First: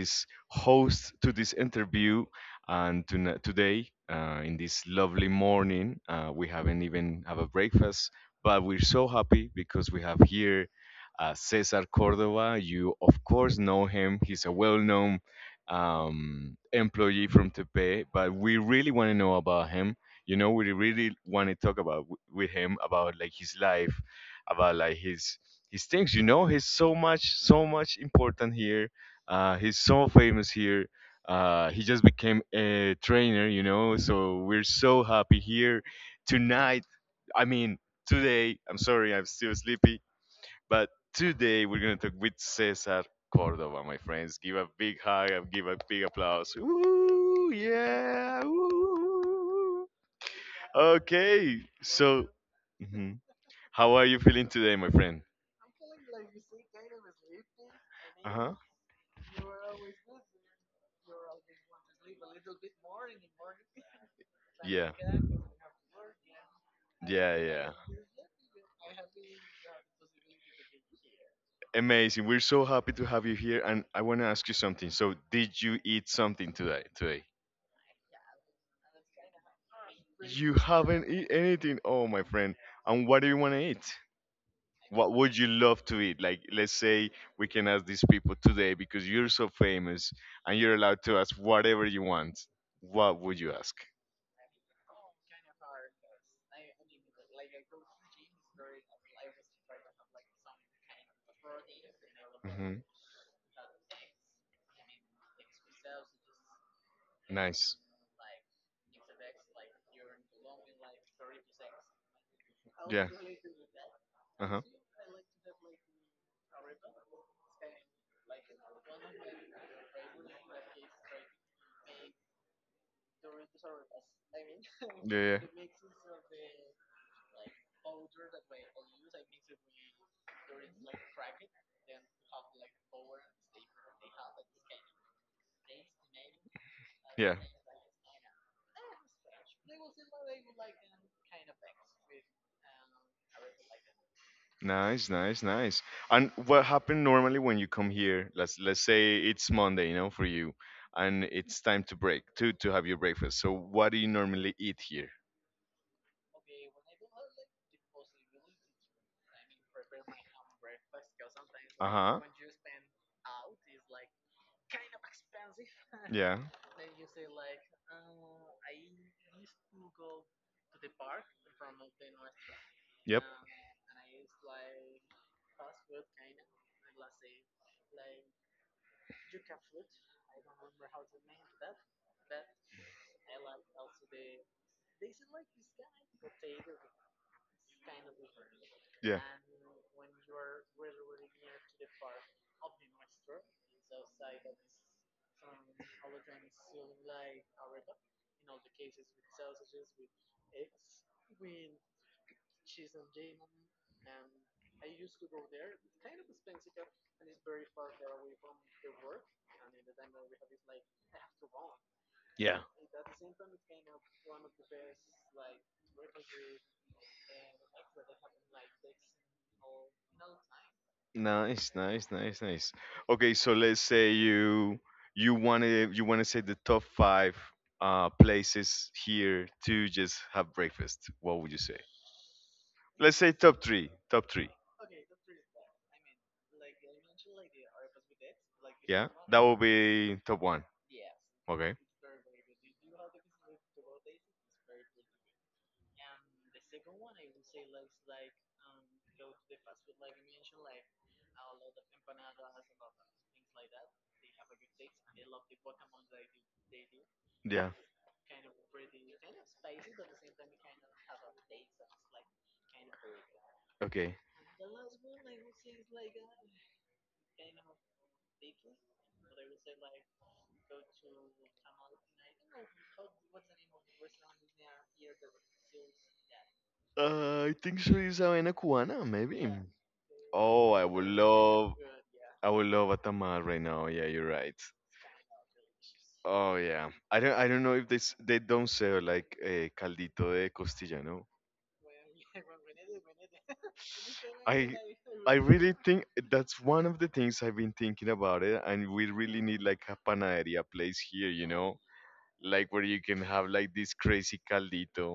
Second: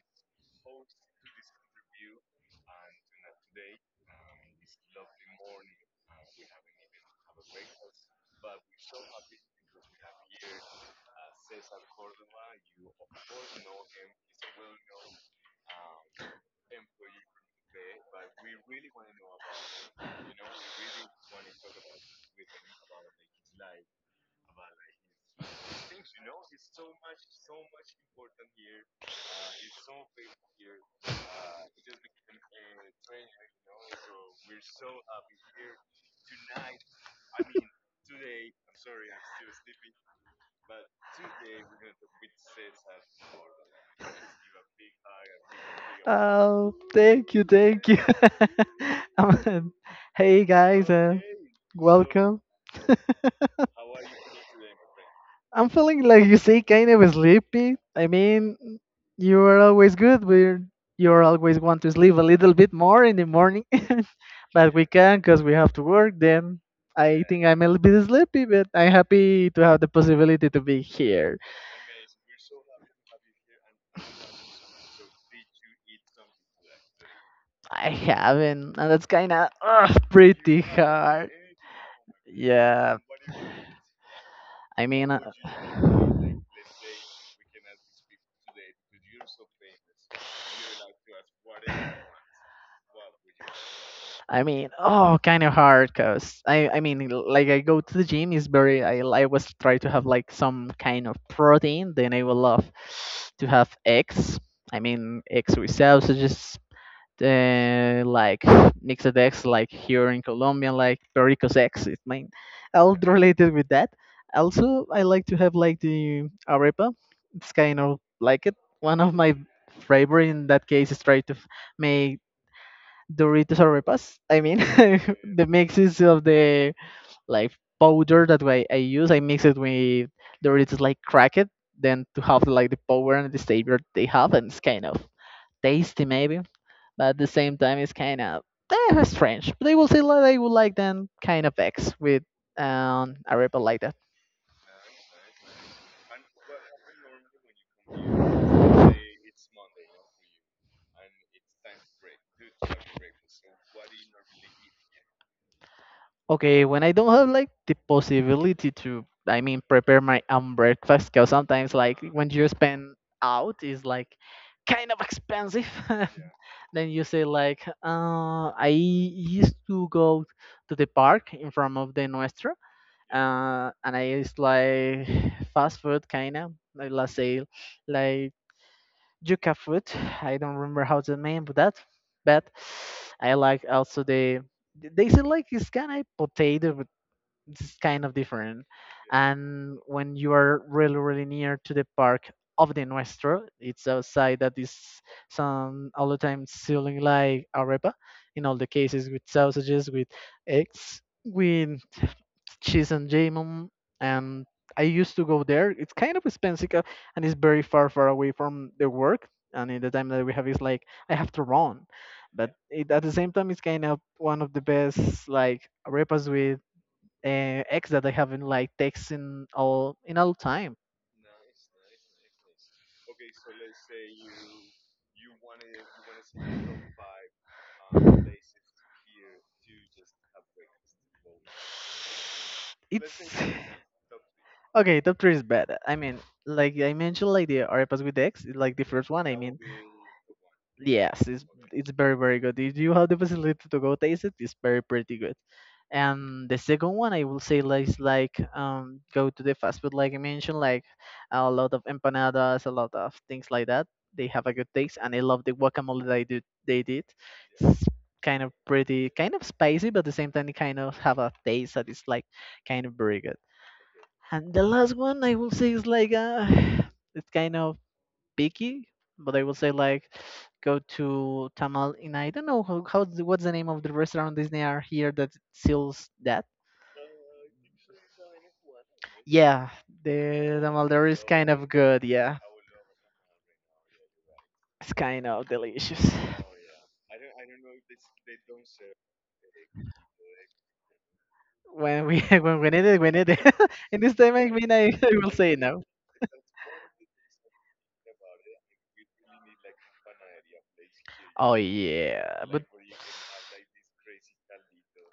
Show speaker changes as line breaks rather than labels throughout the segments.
this host to this interview. And today, in this lovely morning, we haven't even have a breakfast, but we're so happy because we have here Cesar Cordova. You of course know him; he's a well-known employee from Tepe. But we really want to know about him. You know, we really want to talk about with him about like his life about like his things. You know, he's so much important here. He's so famous here. He just became a trainer. You know, so we're so happy here tonight. I mean, today. I'm sorry, I'm still sleepy, but today we're gonna talk with Cesar Cordova, my friends. Give a big hug and give a big applause.
Oh, thank you,
Woo!
thank you.
Yeah!
Um,
Woo!
hey guys,
Okay, so.
welcome.
Mhm. How are you feeling today, my friend?
I'm feeling like you say kind of sleepy.
Uh huh.
You are always good. We're you're always want to sleep a little bit more in the morning, but we
Yeah.
can because we have to work. Then I
Yeah,
think I'm a
yeah.
little bit sleepy, but I'm happy to have the possibility to be here.
Amazing. We're so happy to have you here. And I want to ask you something. So, did you eat something today? Today?
I haven't, and that's kind of
You
pretty
haven't eaten
hard.
anything. Oh, my friend.
Yeah.
And what do you want to eat?
I
What
mean, uh,
would you love to eat? Like, let's say we can ask these people today because you're so famous and you're allowed to ask whatever you want. What would you ask?
kind of hard because I mean, like I go to the gym is very. I was try to have like some kind of protein. Then I will love
Hmm.
to have eggs. I mean, eggs with sausages,
Nice.
like mixed eggs, like here in Colombia, like Perico's eggs. It's mine. All
Yeah.
related with that.
Uh huh.
Also, I like to have like the arepa. It's kind of like it. One of my favorite in that case is try to make Doritos arepas. I mean,
Yeah. Yeah.
the mixes of the like powder that I use, I mix it with Doritos like crack it, then to have like the power and the savior they have, and it's kind of tasty maybe but at the
Yeah.
same time it's kind of strange, but I will say that I would like them kind of vex with a rebel like that.
Nice, nice, nice. And what happened normally when you come here? Let's say it's Monday, you know, for you, and it's time to break to have your breakfast. So what do you normally eat here?
Okay, when I don't have like the possibility to, I mean, prepare my own breakfast, because sometimes
Uh
like
huh.
when you spend out is like kind of expensive. Yeah.
Yeah.
Then you say like I used to go to the park in front of the Nuestro,
Yep.
and I used like fast food kind of, like, let's say like yuca fruit. I don't remember how to name that, but I like also the, they say like it's kind of potato, but it's kind of different.
Yeah.
And when you are really near to the park of the Nuestro, it's outside, that is some all the time selling like arepa, in all the cases with sausages, with eggs, with cheese and jamon, and I used to go there. It's kind of expensive, and it's very far away from the work, and in the time that we have is like I have to run. But at the same time, it's kind of one of the best like repas with eggs that I have in like takes in all time.
Nice, nice, nice, nice. Okay, so let's say you want to say the top five places here to just have breakfast. What would you say? Let's
It's
say top three, top three.
okay, top three is bad, I mean, like I mentioned, like the arepas with eggs, like the
Yeah,
first one, I
that will
mean.
be top one.
Yes,
Okay.
it's very good. If you have the possibility to go taste it, it's very pretty good. And the second one, I will say, like, is like, go to the fast food, like I mentioned, like a lot of empanadas, a lot of things like that. They have a good taste, and I love the guacamole they do. They did.
Yeah.
It's kind of pretty, kind of spicy, but at the same time, it kind of have a taste that is like kind of very good.
Okay.
And the last one, I will say, is like it's kind of picky, but I will say like go to Tamal in, I don't know how, what's the name of the restaurant Disney are here that sells that.
I think so is Havana Cubana, maybe.
Yeah, the
Oh, I
Tamal
would
there is kind of
love.
good. Yeah,
I would love a tamal right now. Yeah, you're right.
it's kind of delicious.
Oh yeah. I don't know if they don't sell like a caldito de costilla, no?
When we when we need it, we need it. In this time, I mean,
I
I will
I
say
really
no.
think that's one of the things I've been thinking about it, and we really need like a panaderia place here, you
Oh
know,
yeah, but
like where you can have like this crazy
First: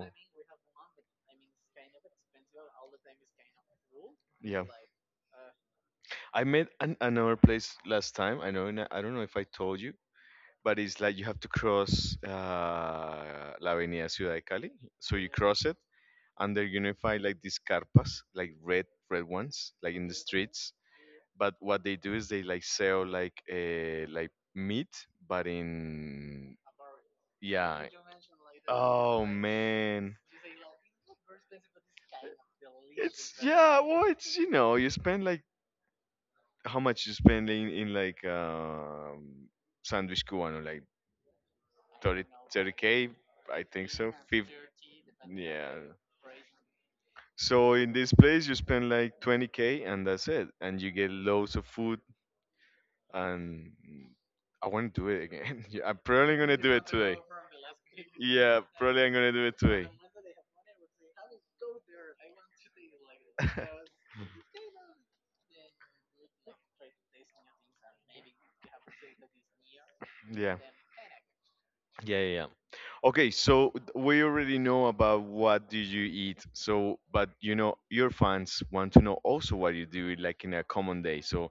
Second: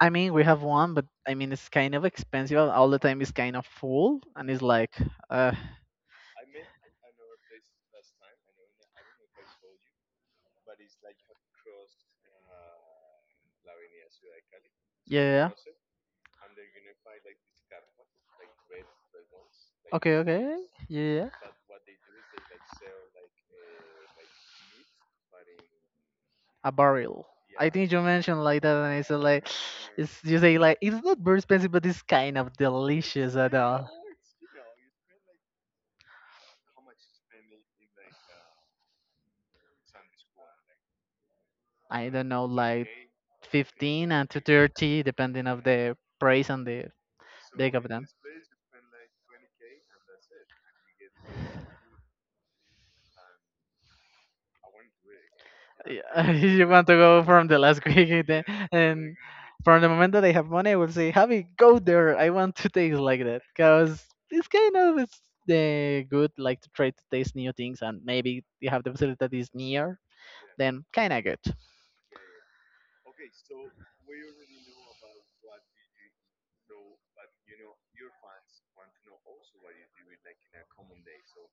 I mean, we have one, but I mean, it's kind of expensive. All the time is kind of full, and it's
Yeah,
like, uh,
I met another place last time. I know, and I don't know if I told you. But it's like you have to cross la Avenida Ciudad de Cali. So you
yeah.
cross it, and they're unified like these carpas, like red, red ones, like in the
Okay, okay.
streets.
Yeah, yeah, yeah.
But what they do is they like sell like meat, but in
A barrel. I
yeah.
think you mentioned like that, and it's
Oh
like, it's,
man,
you say like it's not very expensive, but it's kind of
it's
delicious at
yeah.
all.
Well, it's you know you spend like how much you spend in like sandwich cubano like
I
thirty
don't know,
thirty
like
k, I think so.
15 and to
50.
30, depending of
Yeah.
the price and the
So
big of
in
them.
this place, you spend like 20K and that's it. And you get loads of food. And I want to do it again. Yeah, I'm
Yeah,
probably going to
you
do it
want to
today.
go from the last
Yeah, probably I'm
and
going to do it
from
today.
the moment that I have money, I will say, Javi, go there. I want to taste like that, because it's kind of it's the good like to try to taste new things, and maybe you have the facility that is near,
Yeah.
then kind of good.
Yeah, yeah. Yeah. Okay, so we already know about what do you eat. So, but you know, your fans want to know also what you do, like in a common day. So,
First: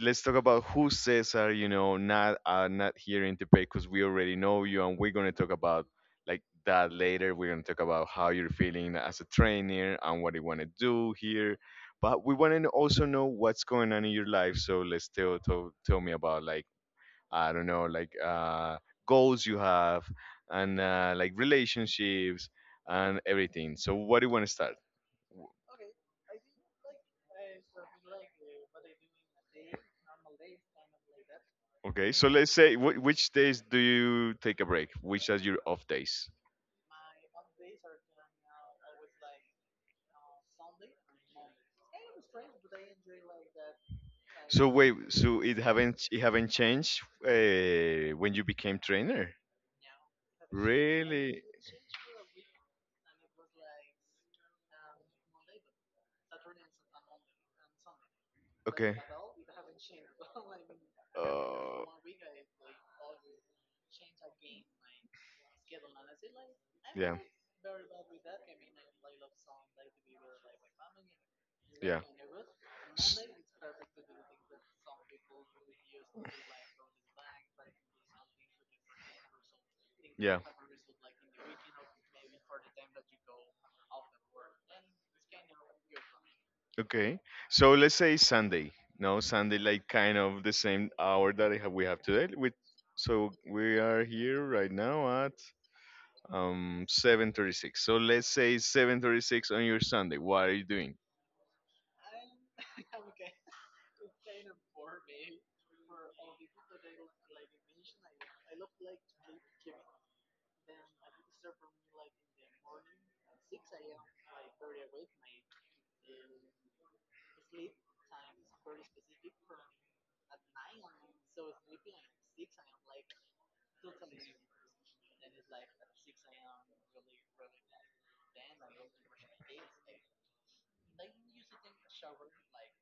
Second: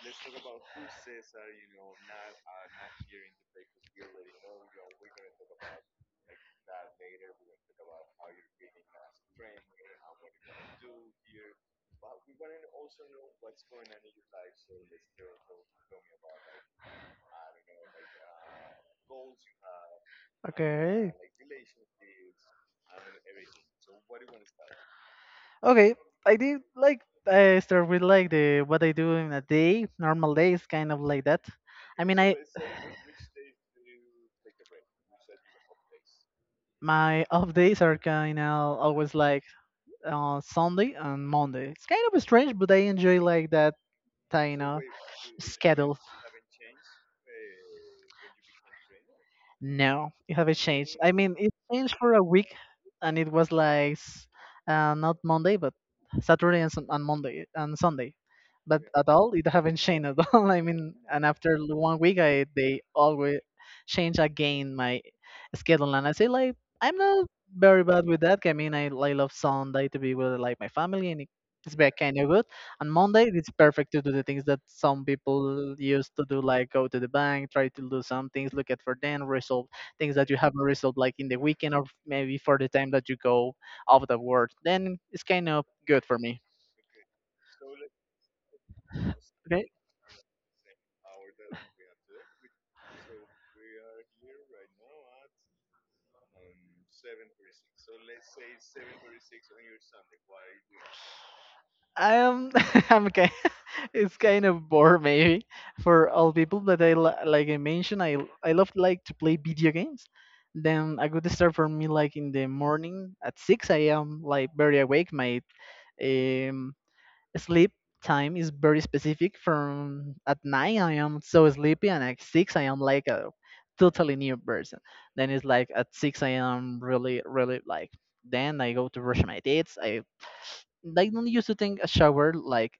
let's talk about who Cesar, you know, not not here in Tepe because we already know you, and we're gonna talk about like that later. We're gonna talk about how you're feeling as a trainer and what you wanna do here. But we wanna also know what's going on in your life. So let's tell me about like I don't know, like goals you have and like relationships and everything. So what do you wanna start?
Okay, I did like I start with like the what I do in a day, normal days, kind of like that. I
Okay,
mean,
so
I
let's say which days do you take a break? Which are your off days?
my off days are kind of always like Sunday and Monday. It's kind of strange, but I enjoy like that kind
So
of
wait, so it
schedule.
haven't it haven't changed when you became trainer?
No, it haven't changed. I mean,
Really?
it changed for a week, and it was like not Monday, but Saturday and, and Monday and Sunday. But
Okay.
at all, it haven't changed at all. I mean, and after
Uh,
1 week, I they always change again my schedule, and I say like I'm
yeah,
not very bad with that. I mean, I love Sunday to be with like my family, and it's very
yeah,
kind of good. And
S-
Monday it's perfect to do the things that some people used to do, like go to the bank, try to do some things, look at for them, resolve things that you
yeah.
haven't resolved, like in the weekend, or maybe for the time that you go out of work. Then it's kind of good for me.
Okay. So let's say Sunday. No, Sunday,
Okay,
like kind of the same hour that I have, we have today. With so we are here right now at 7:36. So let's say 7:36 on your Sunday. What are you doing?
um, I'm okay. It's kind of bored maybe for all people, but I like I mentioned, I love like to play video games. Then a good start for me, like in the morning at 6 a.m., like very awake. My um sleep time is very specific. From at 9 I am so sleepy, and at 6 I am like a totally new person. Then it's like at 6 I am really like, then I go to brush my teeth. I like don't used to take a shower like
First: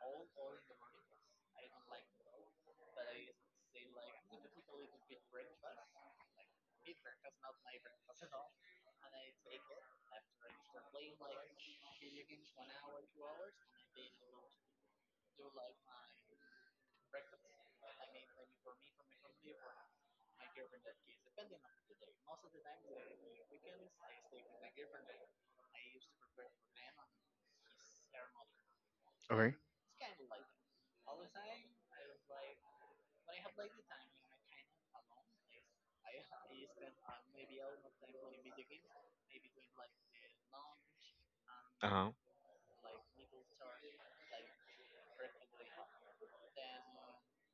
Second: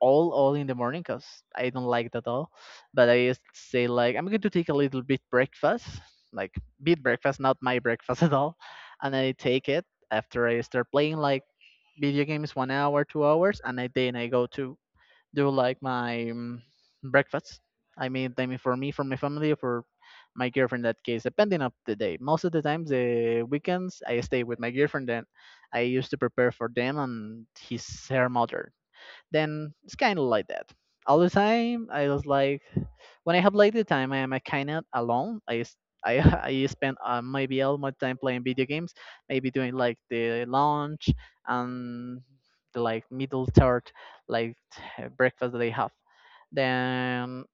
all in the morning, because I don't like that at all. But I just say like I'm going to take a little bit breakfast, like bit breakfast, not my breakfast at all, and I take it. After I start playing like video games 1 hour, 2 hours, and I then I go to do like my breakfast. I mean, for me, for my family, for my girlfriend. In that case, depending of the day. Most of the times, the weekends, I stay with my girlfriend. Then I used to prepare for them and his her mother,
Okay.
then it's kind of like that. All the time, I was like, when I have like the time, I am kind of alone. I s- I I spend maybe all my time playing video games, maybe doing like the lunch
Uh-huh.
and the like middle third, like breakfast that I have. Then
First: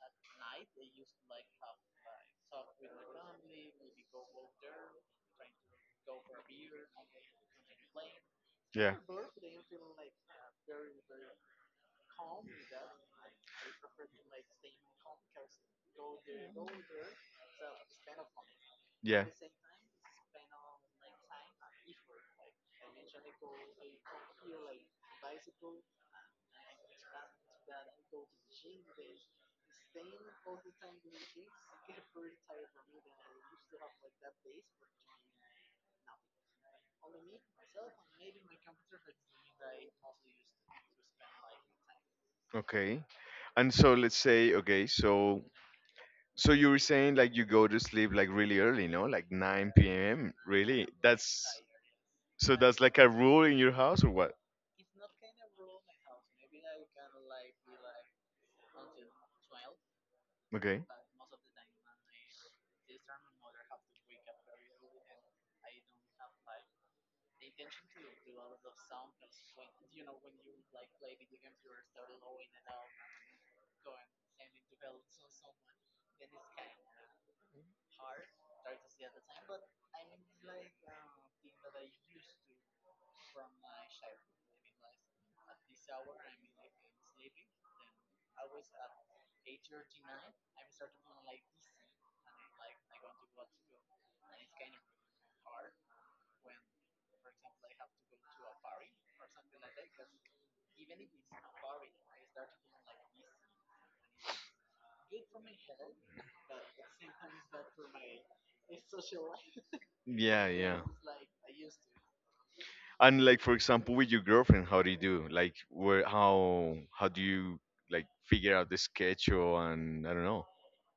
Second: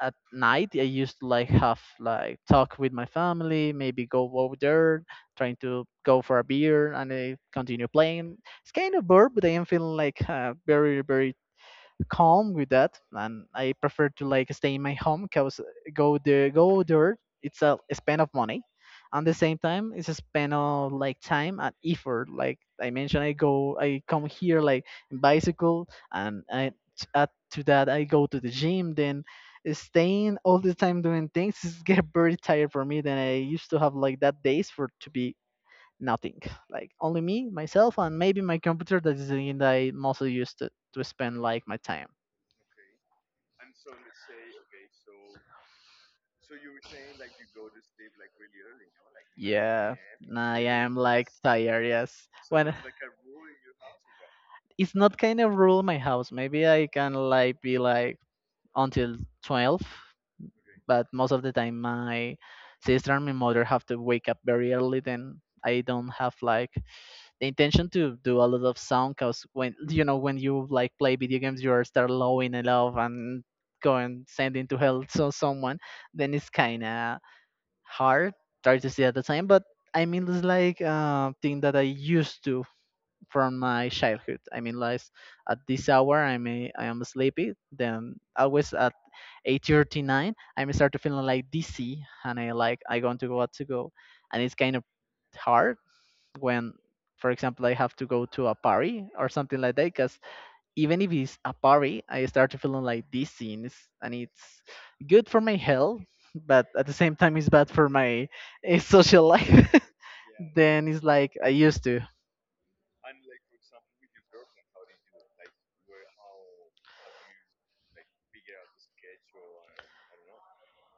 at night, I used to like have like talk with my family, maybe go over there, trying to go for a beer, and I continue playing. It's
Yeah.
kind of bored, but I am feeling like very calm with that, and I prefer to like stay in my home because go there, it's a spend of money, and
Yeah.
the same time it's a spend of like time and effort. Like I mentioned, I come here like in bicycle, and I add to that I go to the gym. Then staying all the time doing things is get very tired for me. Then I used to have like that days for to be nothing, like only me myself and maybe my computer, that is the thing that I mostly used to spend like my time.
Okay. And so let's say okay, so you were saying like you go to sleep like really early, no? Like 9
Yeah,
p.m.
I
Really?
am like
That's
tired. Yes,
so
when
that's like a rule in your house or what?
it's not kind of rule in my house. Maybe I can like be like until 12,
Okay.
but most of the time my sister and my mother have to wake up very early. Then I don't have like the intention to do a lot of sound, because when you know when you like play video games, you are start lowing it off and going sending to hell so someone. Then it's kinda hard, hard to see at the time. But I mean, it's like thing that I used to from my childhood. I mean, like at this hour, I am sleepy. Then always at 8:39, I may start to feeling like dizzy, and I like I going to go out to go, and it's kind of hard when, for example, I have to go to a party or something like that, cause even if it's a party, I start to feeling like these scenes, and it's good for my health, but at the same time, it's bad for my social life.
Yeah, yeah.
Then it's like I used to.
And like for example, with your girlfriend, how do you do? Like where how do you like figure out the schedule and I don't know.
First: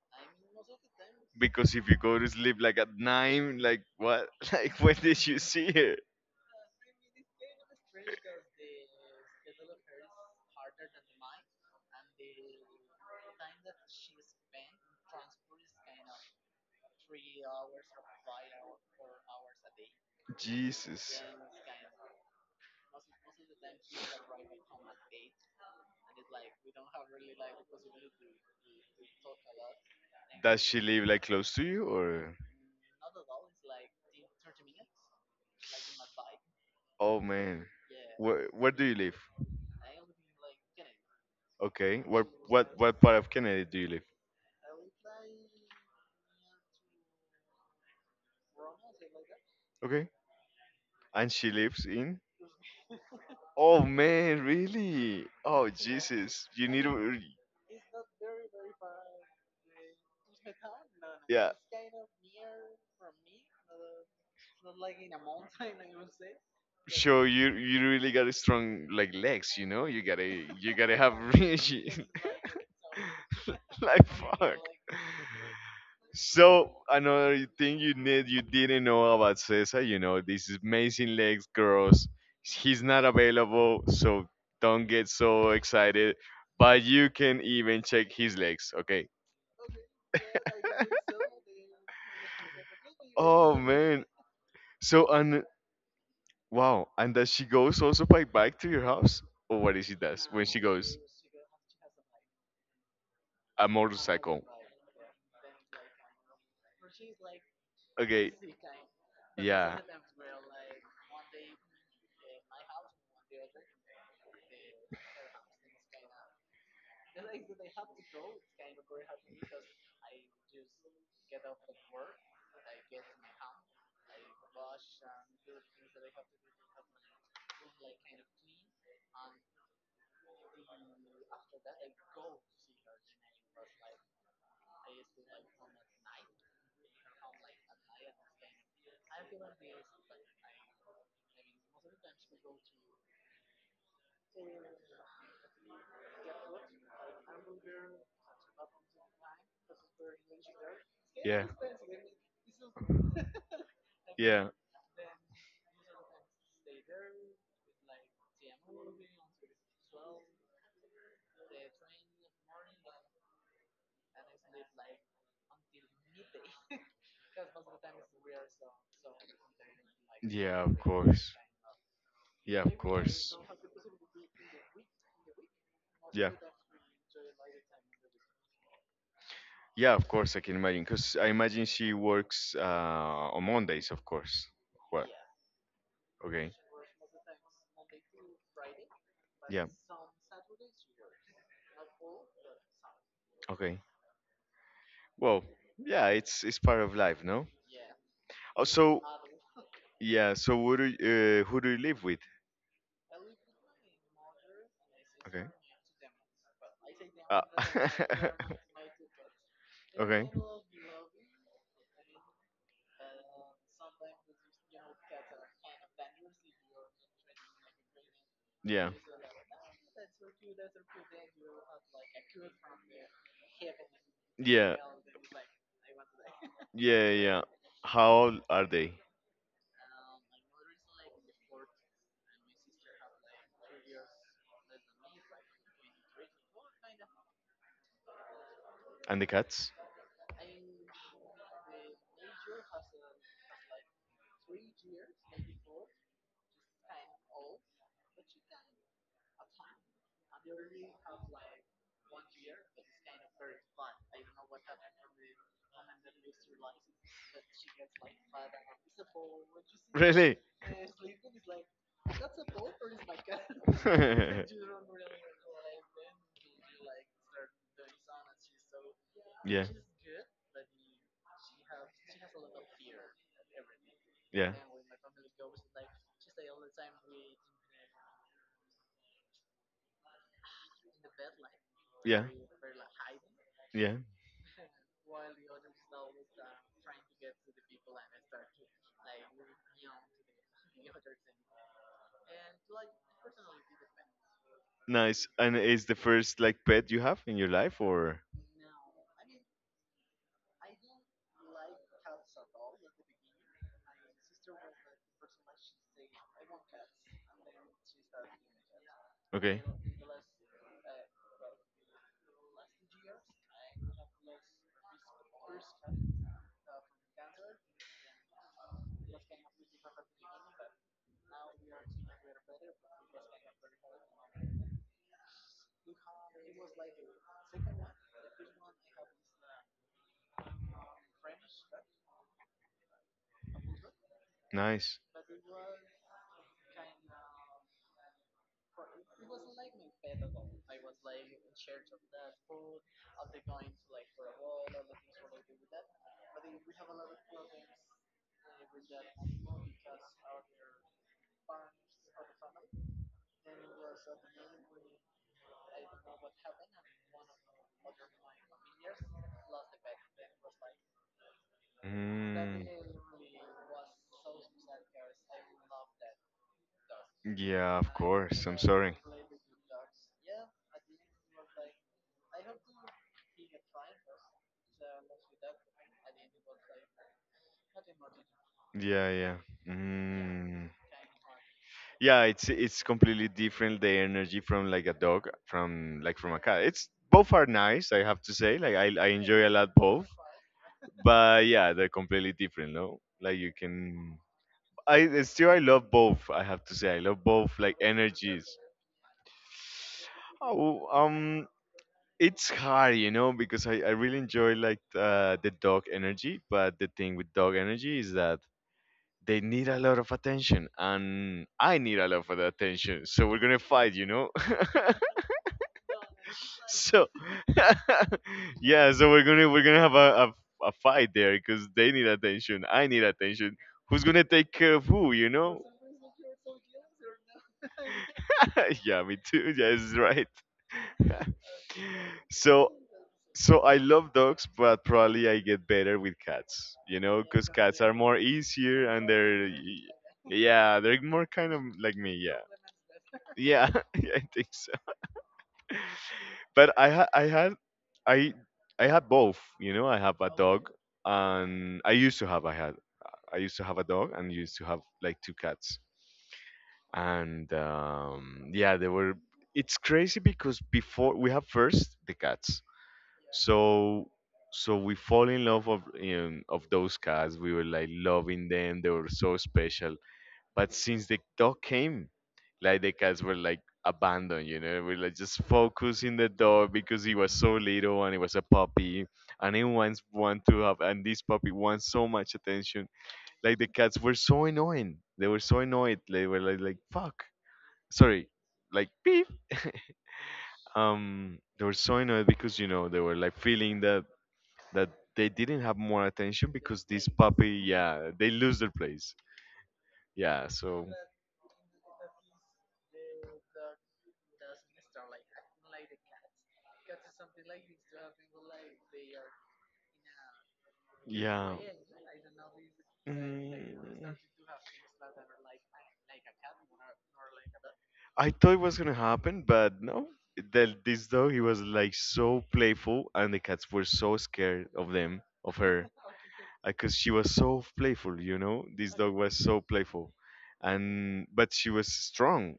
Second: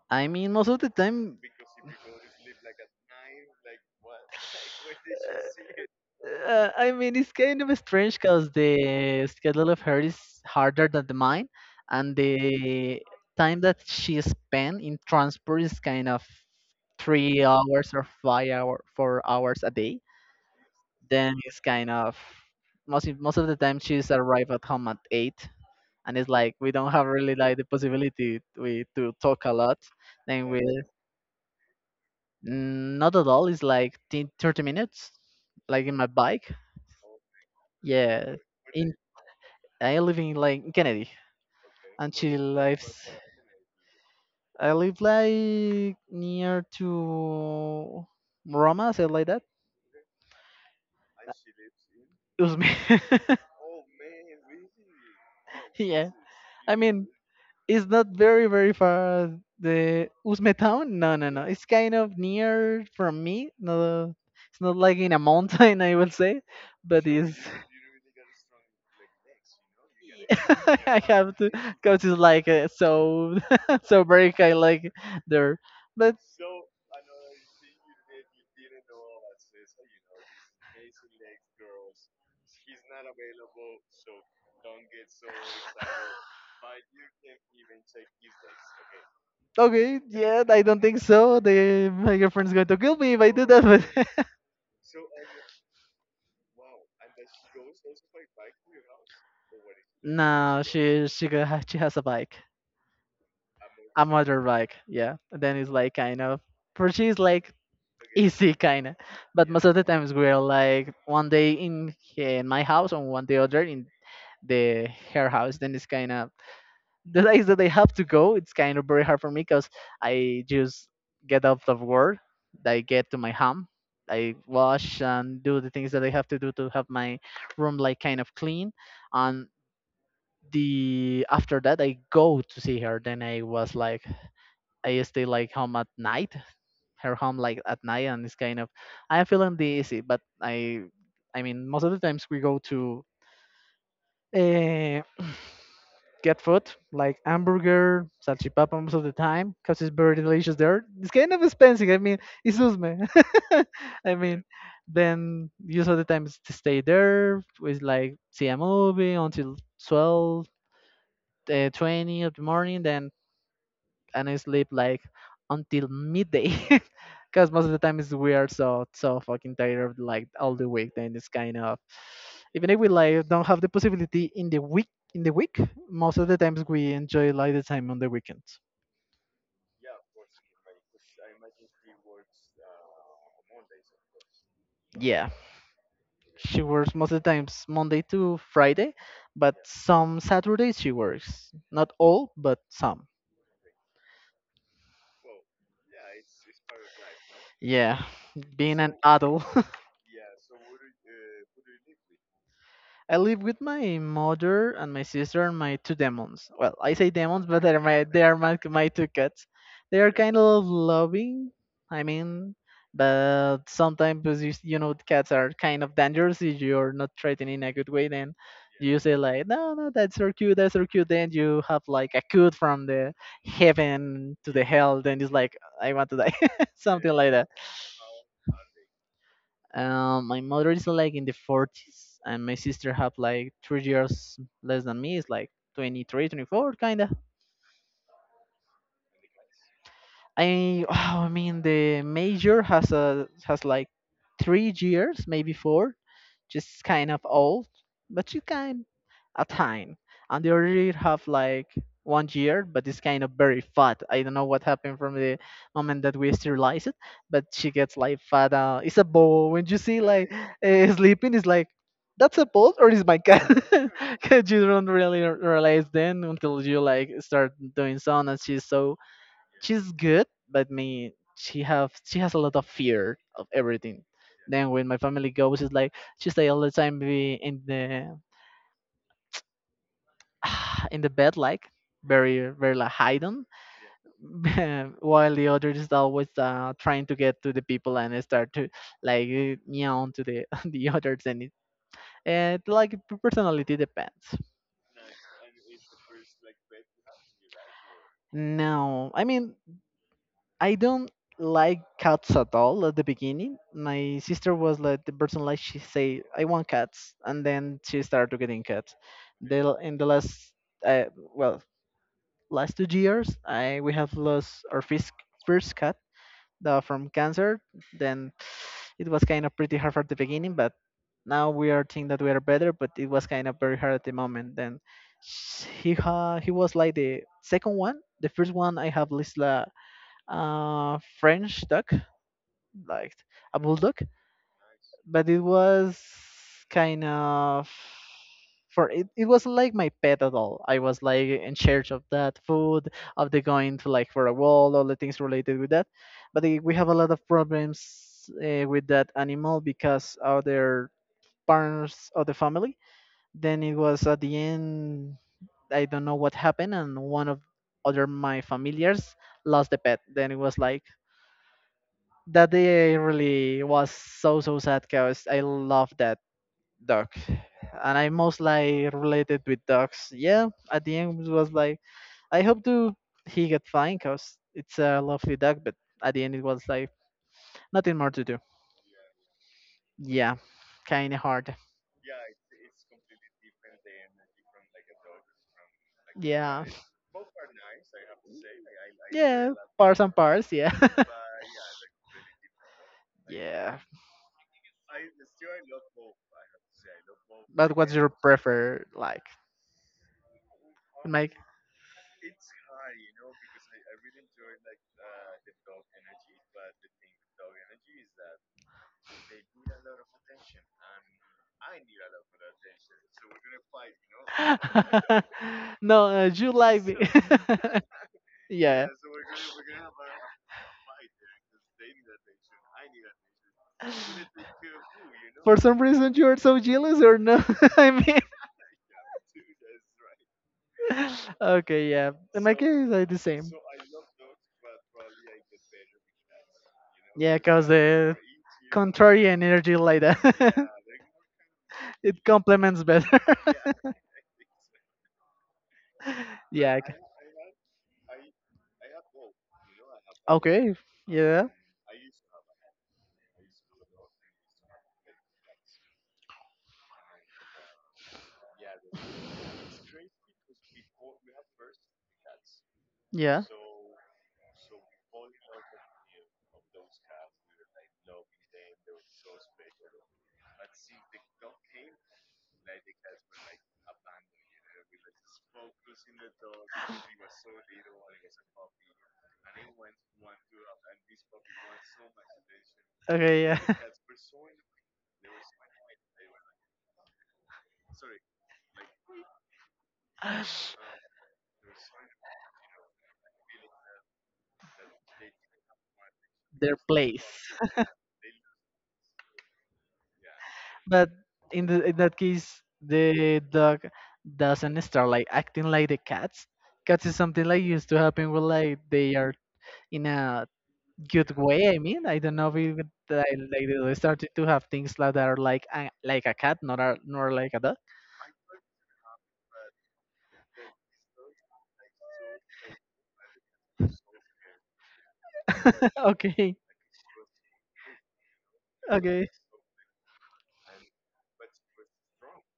I mean, most of the time.
Because if you go to sleep like at 9, like what? Like when did you see her?
It's kind of strange because the schedule of her is harder than the mine, and the time that she spent in transport is kind of 3 hours or 5 hour, 4 hours a day.
Jesus.
Then it's kind of most of the time she's arrived at home at 8, and it's like we don't have really like the possibility we to talk a lot. Then
Does
we.
she live like close to you or?
Mm, not at all. It's like 10, 30 minutes, like in my bike.
Oh man.
Yeah,
Where do
in
you live?
I live in like in Kennedy,
Okay. What
until
what what part of Canada do you live?
I live like near to Roma, something like that.
Okay. And she lives in?
It was me.
Oh man, really? Oh
yeah.
Jesus, you
I
need
mean,
to.
it's not very far the Uzme town. No, no, no.
Yeah.
It's kind of near from me. No, it's not like in a mountain, I will say, but
So
it's.
you really got a strong like legs, you know? You gotta you gotta
I
have
have to
really
because it's like so so
like
very kind
fuck.
of like there, but
So another thing you didn't know about Cesar, you know, this is amazing legs girls. He's not available, so don't get so excited. But you can even check his legs, okay?
okay, yeah, I don't think so. The my girlfriend's going to kill me if I do
Oh
that. But
man. So and wow, and does she goes also by bike to your house? Or what is she does when she
no,
goes?
she go- she has a bike.
A
A
motorcycle.
motorbike. Yeah, then it's like kind of for she is like
Okay.
easy kind of, but most of
Yeah.
the times we're like one day in he- in my house and one day other in the her house. Then it's kind of the days that I have to go. It's kind of very hard for me because I just get out of work. I get to my home. I wash and do the things that I have to do to have my room like kind of clean and the after that I go to see her. Then I was like, I stay like home at night, her home like at night, and it's kind of I'm feeling dizzy. But I mean, most of the times we go to uh, get food like hamburger, salchipapa most of the time because it's very delicious there. It's kind of
Yeah.
expensive. I mean, it's Usme. I mean,
Yeah.
then use of the times to stay there. We like see a movie until 12, 20 of the morning. Then and I sleep like until midday because most of the time it's weird so so fucking tired like all
Yeah,
the
of
week then it's
course.
kind of
Yeah,
even
of
if we like
course.
don't have the possibility in the week most of
Yeah.
the times we enjoy like the time on the weekends.
Yeah, of course I can imagine. Cause I imagine she works on Mondays, of course. What?
Yeah,
Okay.
she works most of the times monday to friday but
Yeah.
some saturdays she works not all but some.
Okay. Well, yeah, it's part of life, no?
Yeah,
Oh,
being an
so
adult.
yeah. So who do you live with?
I live with my mother and my sister
Okay.
and my two demons. Well, I say
Uh,
demons, but they're my two cats. They are
okay.
kind of loving. I mean, but sometimes you, s- you know cats are kind of dangerous if you're not treated in a good way. Then
Yeah.
you say like, no, no, that's so cute, that's so cute. Then you have like a cut from the heaven to the
Yeah.
hell. Then it's like, I want to die,
Yeah.
something like
Yeah. How old are they?
my mother is like in the 40s, and my sister have like 3 years less than me. It's like 20 kind of.
And the cats?
I I mean the major has a has like 3 years, maybe 4. She's kind of old, but she kind a time. And the other have like 1 year, but it's kind of very fat. I don't know what happened from the moment that we sterilized it, but she gets like fat. It's a ball. When you see like
Really?
sleeping, it's like that's a ball or is my cat? 'Cause you don't really r- realize then until you like start doing some, and she's so
Yeah.
she's good, but me she has a lot of fear of everything.
Yeah.
Then when my family goes, it's like she stay all the time be in the in the bed like
Yeah.
very like hidden,
Yeah.
while the other is always trying to get to the people and start to like meow to the the others and it like p- personality depends.
Nice. And is the first like pet you have in your life or
No, I mean I don't like cats at all at the beginning. My sister was like the person like she say I want cats, and then she started getting cats. They
okay.
l- in the last well last 2 years, I we have lost our first cat from cancer. Then it was kind of pretty hard at the beginning, but now we are think that we are better. But it was kind of very hard at the moment. Then sh- he ha- he was like the second one. The first one I have Lisla French dog, like a bulldog,
Nice.
but it was kind of for it, it wasn't like my pet at all. I was like in charge of that food, of the going to like for a wall, all the things related with that. But we have a lot of problems with that animal because other parents of the family. Then it was at the end, I don't know what happened, and one of other my familiars lost the pet. Then it was like that
Mm.
day really was so so sad because I love that dog,
Yeah, of
and I most
course. I'm
like
sorry.
related with dogs. Yeah, at the end it was like I hope to he get fine because it's a lovely dog, but at the end it was like nothing more to do.
Yeah, yeah.
Yeah,
Mm.
kind of hard.
Yeah, it's completely different the energy from like a dog from like from a cat.
Yeah,
It's both are nice, I have to say. Like I enjoy a
yeah,
lot
parts
both,
and parts. Yeah,
but yeah, they're completely different, no? Like you
yeah.
can I it's still I love both, I have to say. I love both like
But what's your
energies.
prefer like?
Oh,
Like.
it's hard, you know, because I really enjoy like the dog energy, but the thing with dog energy is that they need a lot of attention, and I need a lot of attention. So we're gonna fight, you know.
no, you like me.
so
yeah.
yeah, so we're gonna have a fight there because they need attention, I need attention. Who's gonna take care of who, you
For
know?
some reason, you are so jealous, or no? I mean,
Yeah, me too. Yeah, it's right.
okay, yeah. In my
so
case, I the same.
So I love dogs, but probably I get better with cats, you know,
Yeah,
because
cause
cats are
the
more easier and
contrary
they're,
energy like that,
yeah, they're more kind of like me,
it
yeah,
complements better.
yeah, yeah, I think so. But
yeah.
I
Okay.
ha- I I had both, you know, I have a dog
Okay, yeah.
and I used to have a dog and used to have like two cats and yeah, they were. It's crazy because before we have first the cats
Yeah.
so so we fall in love of those cats, we were like loving them, they were so special. But since the dog came, like the cats were like abandoned, you know, we like just focus in the dog because he was so little and he was a puppy, and he wants want to have, and this puppy wants so much attention.
Okay. Yeah.
Like the cats were so annoying, they were so annoyed, they were like fuck, sorry, like beep, they were so annoyed because you know they were like feeling that that they didn't have more attention
Their
because this
place.
puppy, yeah, they lose their place. Yeah, so
But in the in that case, the dog doesn't start like acting like the cats. Cats is something like used to happen with like they are in a good
yeah.
way. I mean, I don't know if it,
Mm.
like they started to have things like that are like a cat, not a, nor like a dog.
I thought it was gonna happen, but no. That this dog, he was like so playful, and the cats were so scared of them, of her,
okay,
because she was so playful. You know, this dog
okay,
was so playful, and but she was strong.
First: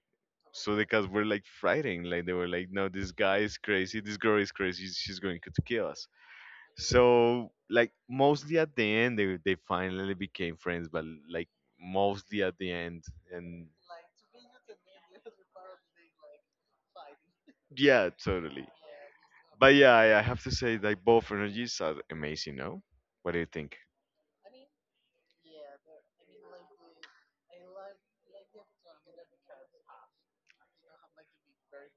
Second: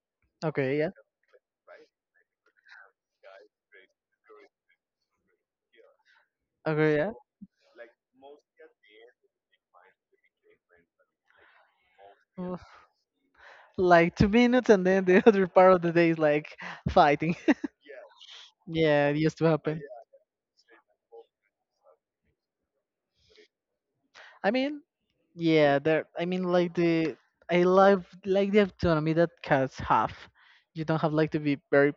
So
okay,
the
yeah,
cats were like frightened, like they were like, "No, this guy is crazy. This girl is crazy. She's going to kill us."
okay, yeah.
So like mostly at the end, they finally became friends, but like mostly at
Well,
the end, and
like 2 minutes, and then the other part of the day is like fighting.
Yeah, totally.
Yeah, it used to
But
happen.
yeah, I have to say that both energies are amazing. No, what do you think?
I mean, yeah, there. I mean, like the I love like the autonomy that cats have. You don't have like to be very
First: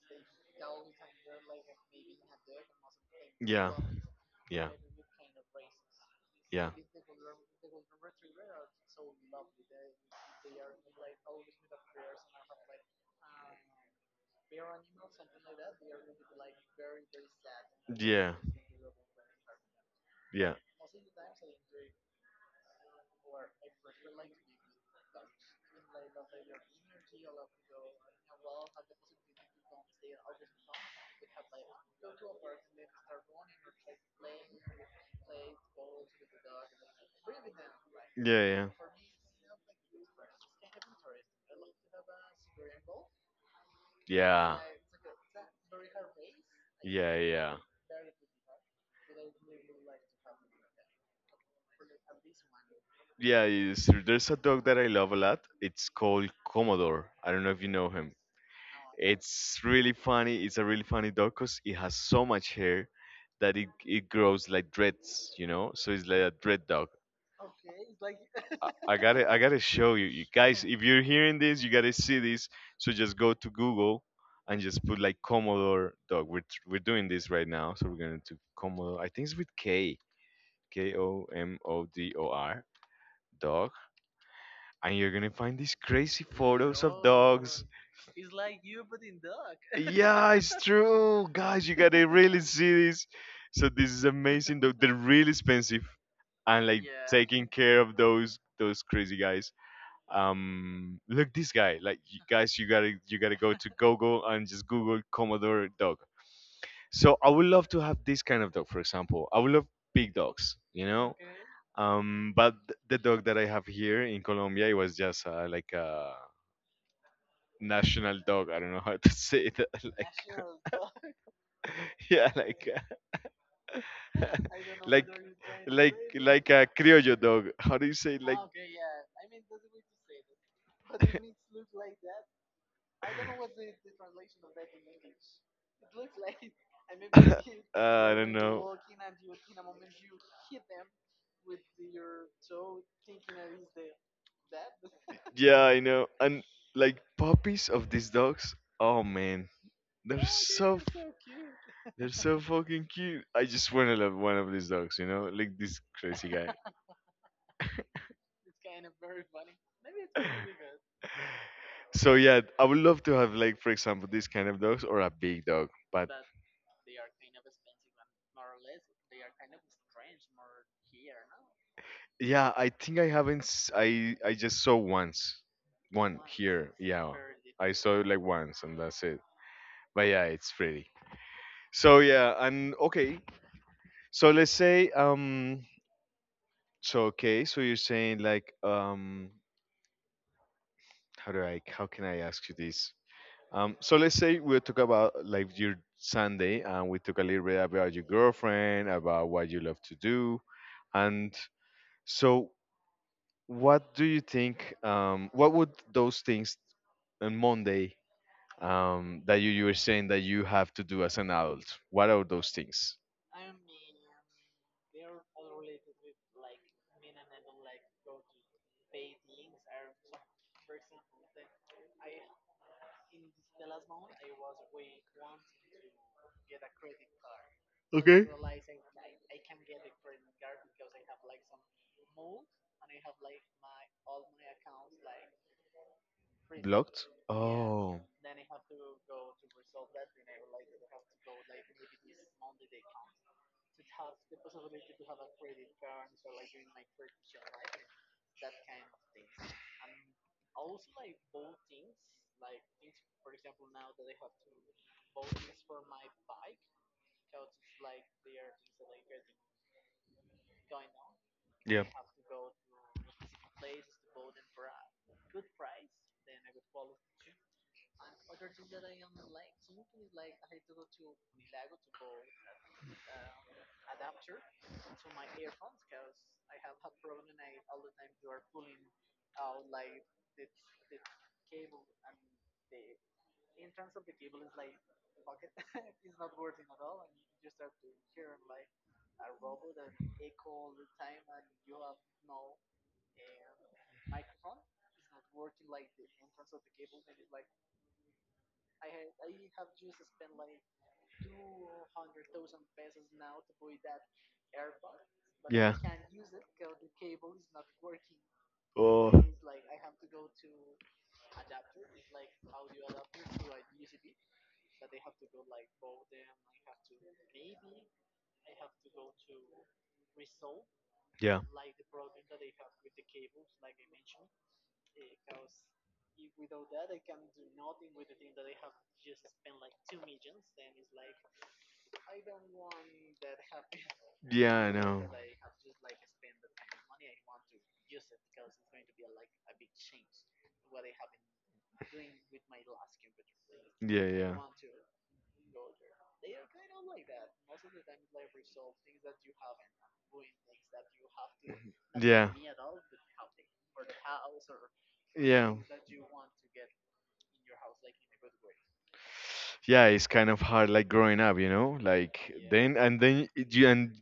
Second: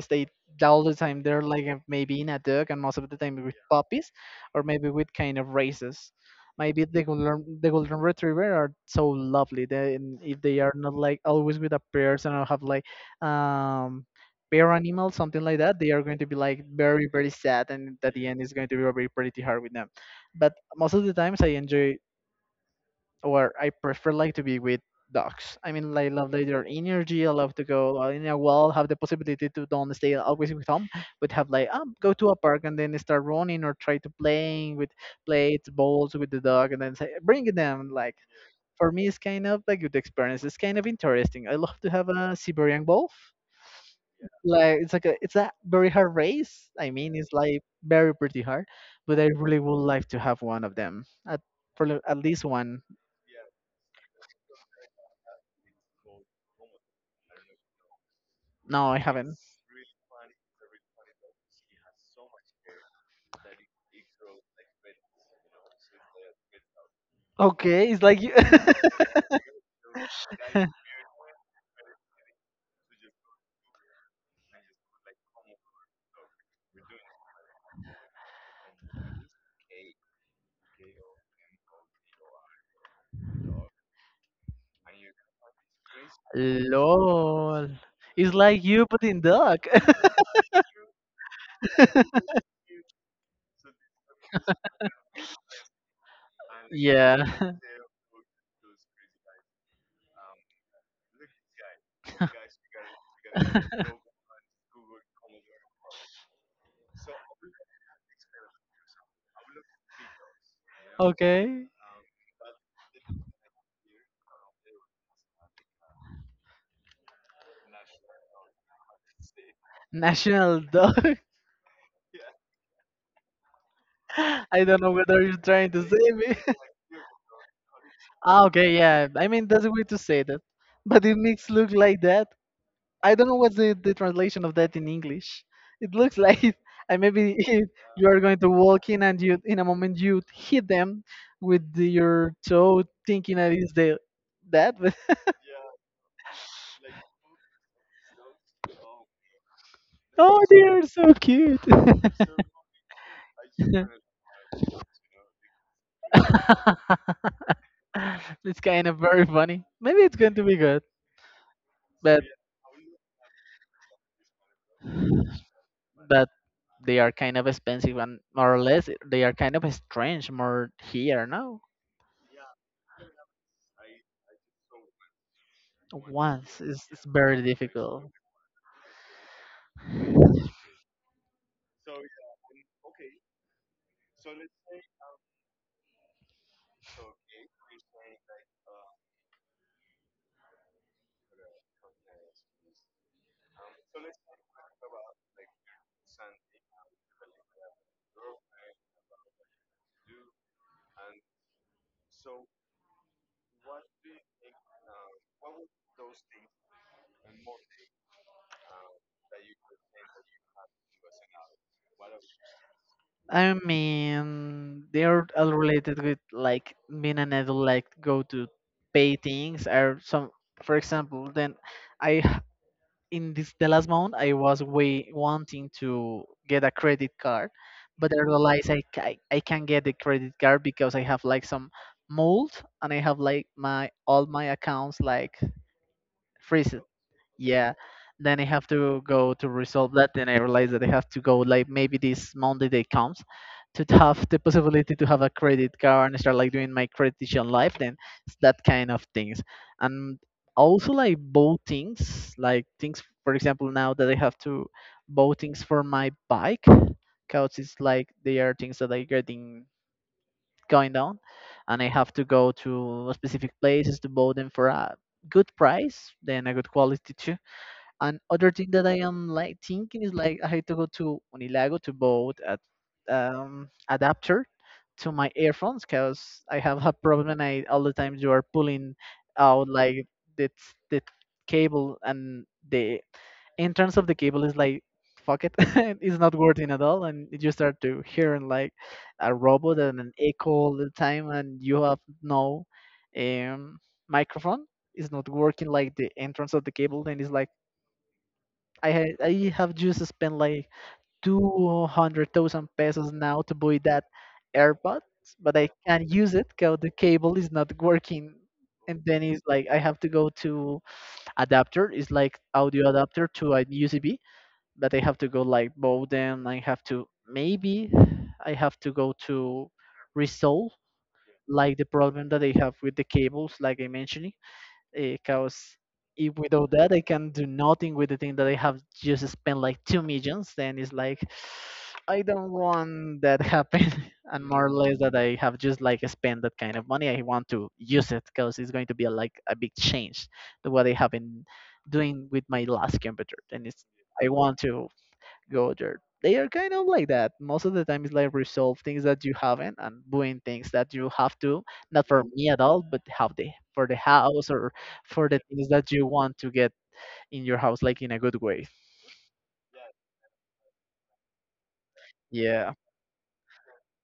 stay all the time. They're like maybe in a dog, and most of the time with
Yeah,
puppies, or
yeah,
maybe with kind of races.
yeah,
Maybe
yeah,
the golden retriever are so lovely. They, and if they are not like always with a person or have like um pair animal something like that, they are going to be like very sad, and
yeah,
at the
yeah,
end it's going to be very pretty hard with them but
yeah,
most of the times I enjoy or I prefer like to be with dogs. I mean, like, love their energy. I love to go in a wall, have the possibility to don't stay always with home, but have like go to a park and then start running or try to playing with plates, balls with the dog, and then say, bring them. Like
yeah,
for me, it's kind of a good experience. It's kind of interesting. I love to have a Siberian wolf. Like it's a very hard race. I mean,
yeah,
it's
yeah.
like very pretty hard, but I really would like to have one of them. At, for at least one.
Yeah, it's true. There's a dog that I love a lot. It's called Commodore. I don't know if you know him.
No, I haven't.
It's really funny. It's a really funny dog because it has so much hair that it grows like dreads, you know? So it's like a dread dog.
Okay, it's like you.
I gotta show you. Guys, if you're hearing this, you gotta see this. So just go to Google and just put like Commodore dog. We're doing this right now. So we're gonna do Commodore. I think it's with K. Komodor dog. And you're gonna find these crazy photos of dogs.
Lol. It's like you but in duck.
Yeah, it's true, guys. You gotta really see this. So this is amazing, though. They're really expensive, and like
yeah.
taking care of those crazy guys. Look this guy. Like you, guys, you gotta go to Google and just Google Commodore dog. So I would love to have this kind of dog, for example. I would love big dogs. You know,
okay.
but the dog that I have here in Colombia, it was just like a national dog. I don't know how to say that.
National
Like,
dog.
yeah, like, I don't know,
I don't know
like
whether you're trying to
like
say me.
like a criollo dog. How do you say, like,
ah, okay, yeah. I mean, that's a way to say that. But it makes look like that. I don't know what's the translation of that in English. It looks like it- and maybe if
yeah.
you
I
are
don't
going to
know.
walk in and you in a moment you hit them with the- your toe, thinking that is the that. But
Yeah, I know. And like puppies of these dogs. Oh man, they're
oh, they
so
are so cute.
They're so fucking cute. I just want to love one of these dogs, you know, like this crazy guy.
it's kind of very funny. Maybe it's going to be good,
So
but
yeah, I would love to have, like, for example, this kind of dogs or a big dog. But
but they are kind of expensive and more or less they are kind of strange more here now.
yeah, I think I haven't. I just saw once, one
Once
here.
it's
Yeah,
very
I saw it
difficult.
like once, and that's it. But yeah, it's pretty. So yeah, and okay. So let's say, So okay, so you're saying, like, How do I? How can I ask you this? So let's say we talk about like your Sunday, and we talk a little bit about your girlfriend, about what you love to do, and so what do you think? What would those things on Monday, that you were saying that you have to do as an adult? What are those things?
I mean, they are all related with like being an adult, like go to pay things or some. For example, then I h- in this the last month I was way wanting to get a credit card, but I realized I can't get the credit card because I have like some mold, and I have like my all my accounts like freezed,
Blocked?
yeah.
Oh,
Then I have to go to resolve that. Then I realize that I have to go like maybe this Monday day comes to have the possibility to have a credit card and start like doing my credit on life. Then it's that kind of things. And also like both things, like things, for example, now that I have to both things for my bike because it's like they are things that are getting going down, and I
yeah.
have to go to specific places to buy them for a good price then a good quality too. And other thing that I am like thinking is like I have to go to Unilago to bought a adapter to my earphones because I have a problem. I all the time you are pulling out like the the cable, and the entrance of the cable is like fuck it, it's not working at all, and you start to hearing like a robot and an echo all the time, and you have no um microphone. It's not working like the entrance of the cable. Then it's like I have just spent like 200,000 pesos now to buy that AirPods, but I
Yeah.
can't use it because the cable is not working. And
Oh.
then it's like I have to go to adapter. It's like audio adapter to a USB, but I have to go like both them. I have to maybe I have to go to resolve
Yeah.
like the problem that I have with the cables, like I mentioned, because if without that I can do nothing with the thing that I have just spent like 2 millions. Then it's like I don't want that happen. And
Yeah,
more or
I
less
know.
that I have just like spent that kind of money, I want to use it because it's going to be a, like a big change to what I have been doing with my last computer, and it's
Yeah,
I
yeah.
want to go there. They are kind of like that. Most of the time, it's like resolve things that you haven't and doing things that you have to, not for me at all, but how the for the house or for the
Yeah.
things that you want to
Yeah.
get in your house, like in a good way.
Yeah, it's kind of hard, like growing up, you know, like
Yeah,
then and then it- you and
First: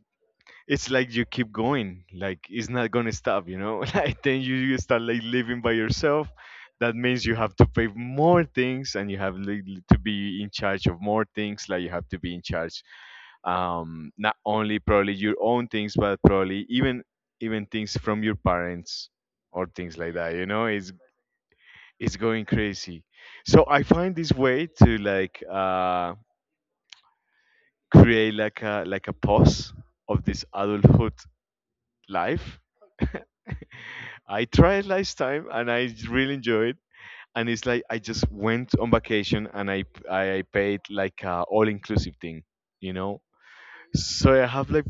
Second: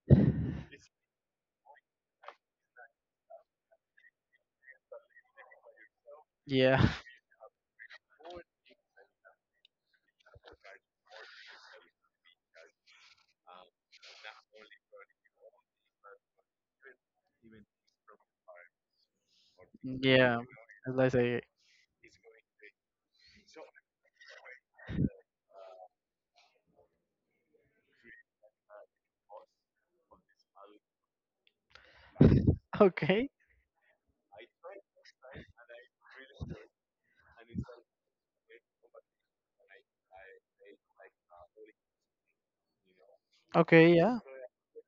it's like you keep going, like it's not gonna stop, you know. Like then you start like living by yourself.
yeah,
That means you have to pay more things, and you have to be in charge of more things. Like you have to be in charge, not only probably your own things, but probably even even things from your parents or things like that.
yeah.
You know,
As I say,
it's going crazy. So I find this way to like create like a pause of this adulthood life.
okay,
I tried last time and I really enjoyed. And it's like I just went on vacation and I paid like a all inclusive thing, you know.
okay, yeah.
So I have like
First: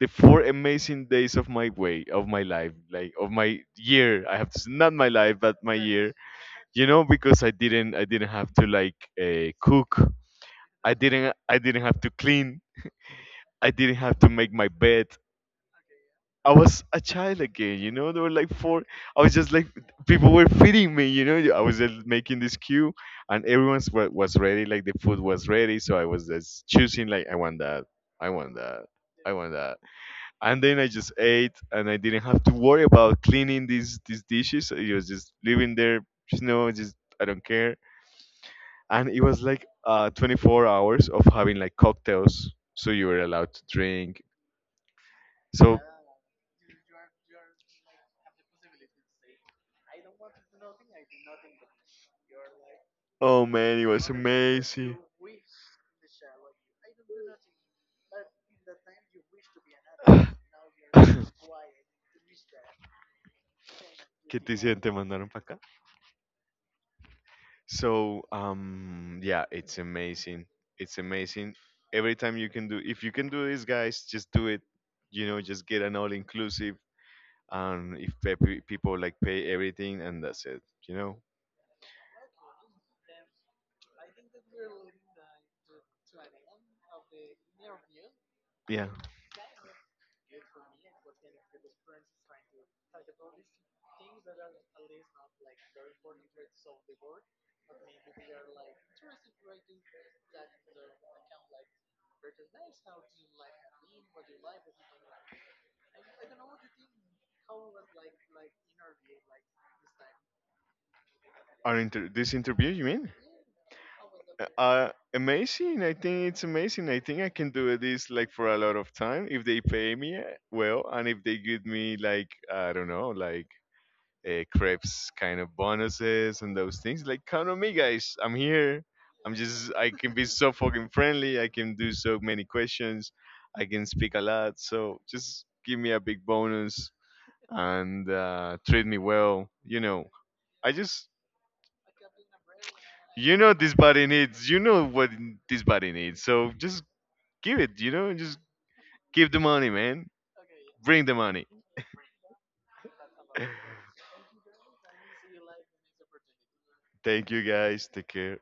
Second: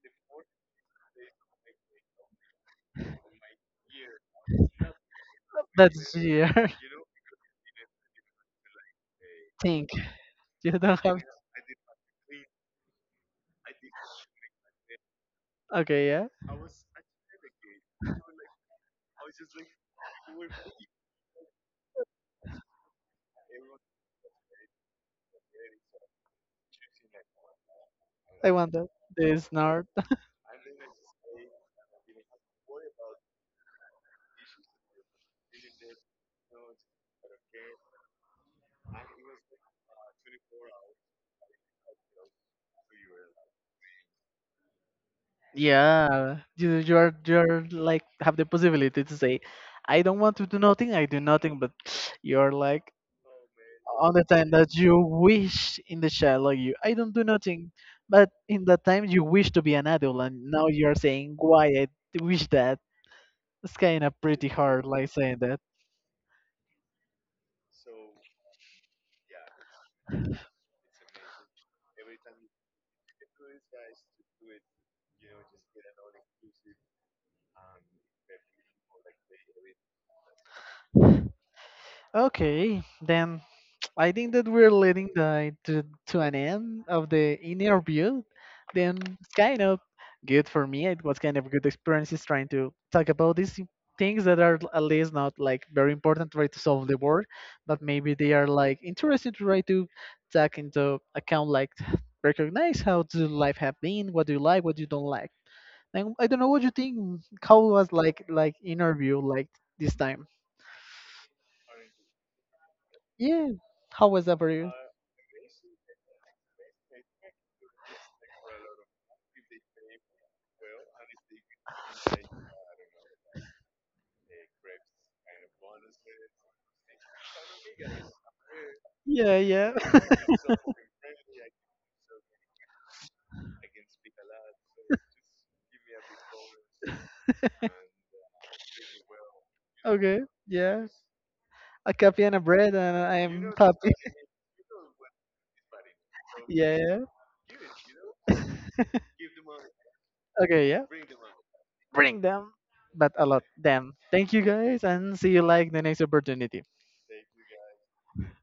the four amazing days of my life, like of my year. I have to not my life, but my year,
That's your
you know, because I didn't have to like
thing.
cook.
You
I
don't have.
didn't I didn't have to clean. I didn't have to make my bed.
Okay, yeah.
I was a child again, you know. There were like four. I was just like people were feeding me, you know. I was just making this queue, and everyone's wa- was ready. Like the food was ready, so I was just choosing. Like I want that. I
I
want
want
that.
that.
I want
This
that.
now.
And then I just ate, and I didn't have to worry about cleaning these dishes. It was just living there. Just no, just I don't care. And it was like 24 hours of having like cocktails, so you were allowed to drink so,
Yeah, you you're like have the possibility to say, I don't want to do nothing, I do nothing, but you're like
oh man, it was
on the time that you
amazing.
wish in the child like you I don't do nothing, but in that time you wish to be an adult, and now you're saying why I wish that. It's kind of
¿Qué
pretty
te hicieron?
hard
¿Te
like
mandaron
saying
para
that.
acá? So, yeah, it's amazing. It's amazing. Every time you can do, if you can do this, guys, just do it. You know, just get an all inclusive. And if people like pay everything, and that's it. You know,
Okay, then I think that we're leading the, to an end of the interview.
yeah.
Then it's kind of good for me. It was kind of a good experiences trying to talk about these things that are at least not like very important to try to solve the world, but maybe they are like interesting to try to take into account, like recognize how the life have been, what do you like, what you don't like. And I don't know what you think. How was like interview like this time?
This interview, you mean?
Yeah, how was that for you?
Amazing. I think it's amazing. I think I can do this like for a lot of time if they pay me well and if they give me like I don't know, like crepes kind of bonuses and those things. Like count on me, guys. I'm here.
Yeah, yeah.
I can be so fucking friendly. I can do so many questions. I can speak a lot. So just give me a big bonus and treat me well. You know,
Okay,
I
yeah.
just
A coffee and a bread, and
you
I'm
know this
happy.
body needs. You know what this body needs. So
yeah,
just
yeah.
give it. You know, just give the money, man.
Okay, yeah.
Bring the money.
Bring them, but a lot. Them. Thank you guys, and see you like the next opportunity.
Thank you, guys. Take care.